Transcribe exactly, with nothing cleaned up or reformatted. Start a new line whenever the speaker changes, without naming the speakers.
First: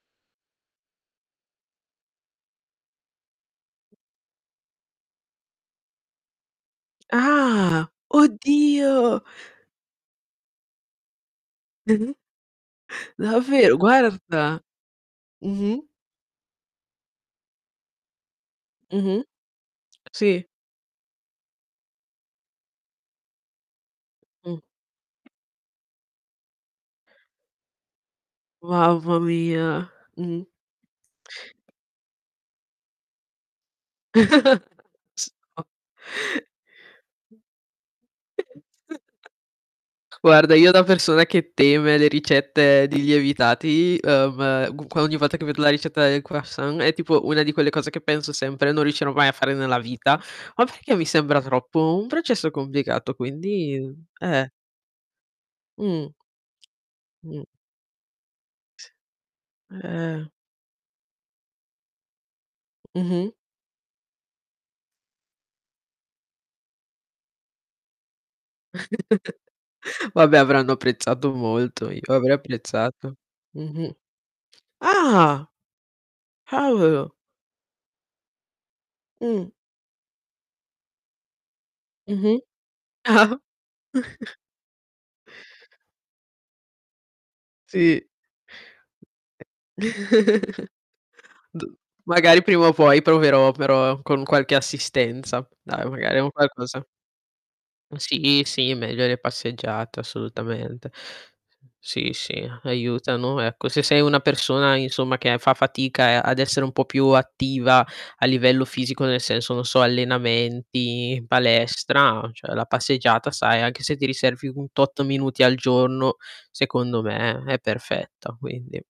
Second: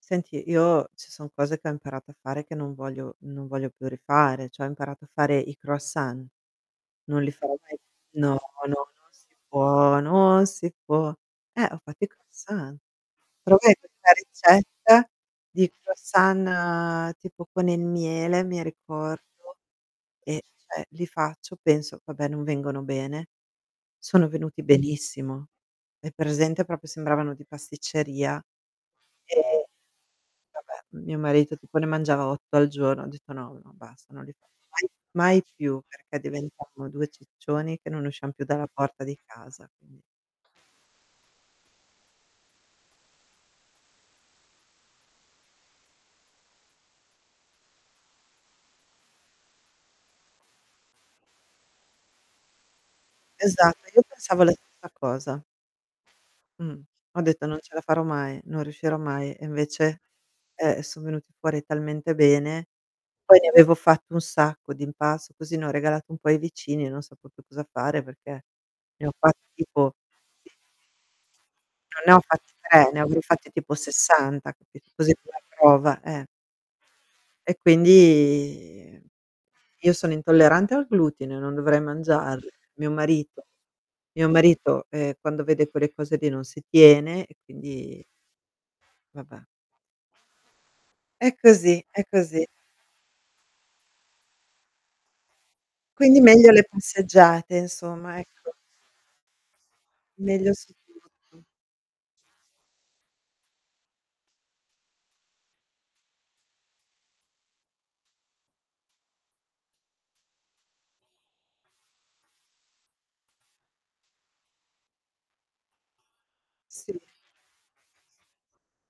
Senti, io ci son cose che ho imparato a fare che non voglio non voglio più rifare, cioè ho imparato a fare i croissant. Non li farò mai
Ah.
no, no, non
Oddio.
si può, non si può. Eh, ho fatto i croissant. Provai
Davvero,
questa
guarda.
ricetta di
Mh-mh.
croissant tipo con il miele, mi
Mh-mh.
ricordo, e
Sì.
cioè li faccio, penso vabbè non vengono bene, sono
Mh.
venuti benissimo. Hai presente propo sembravano di pasticceria,
Mamma
ehm,
mia. Mh.
vabbè mio marito tipo ne mangiava otto al giorno. Ho detto: "No, no basta non li faccio mai mai
[unintelligible]
più, perché diventavamo due
[unintelligible]
ciccioni che non usciam più dalla porta di casa", mh.
Guarda, io da persona che teme le ricette di lievitati, ehm, qu ogni volta che vedo la ricetta del croissant, è tipo una di quelle cose che penso sempre non riuscirò mai a fare nella vita, ma perché mi sembra troppo un processo complicato quindi,
Esatto, io
mhmm,
pensavo
eh.
la stessa cosa.
Mh.
Mh. Ho
Mh.
detto: "Non ce la farò mai, non riuscirò mai", e invece,
Eh.
eh, son venuti fuori talmente bene,
Mh-mh.
poi ne avevo fatto un sacco di impasto, così ne ho regalato un po' ai vicini e non sapevo più cosa fare, perché ne ho fatti tipo
Vabbè
[unintelligible]
avranno apprezzato molto, io
Non ne ho
avrei
fatti tre, ne
apprezzato.
avrò fatti tipo
Mh-mh.
sessanta, [unintelligible] così più la
Ah.
prova, eh.
[unintelligible]
E quindi,
Mh.
io sono intollerante al glutine, non dovrei
Mh-mh.
mangiarli. Mio
Ah.
marito mio marito, ehm, quando vede quelle cose lì non si tiene, e
Sì,
quindi vabbè. È
d
così, è
magari
così.
prima o poi proverò, però con qualche assistenza. Dai magari
Quindi
un
meglio le
qualcosa
passeggiate insomma,
Sì,
ecco.
sì, meglio le passeggiate,
Meglio
assolutamente.
sicuro.
Sì, sì, aiutano ecco, se sei una persona insomma che fa fatica a ad essere un po' più attiva a livello fisico, nel senso, non so, allenamenti, palestra, cioè la passeggiata sai, anche se ti riservi un tot minuti al giorno,
Sì.
secondo me è perfetta, quindi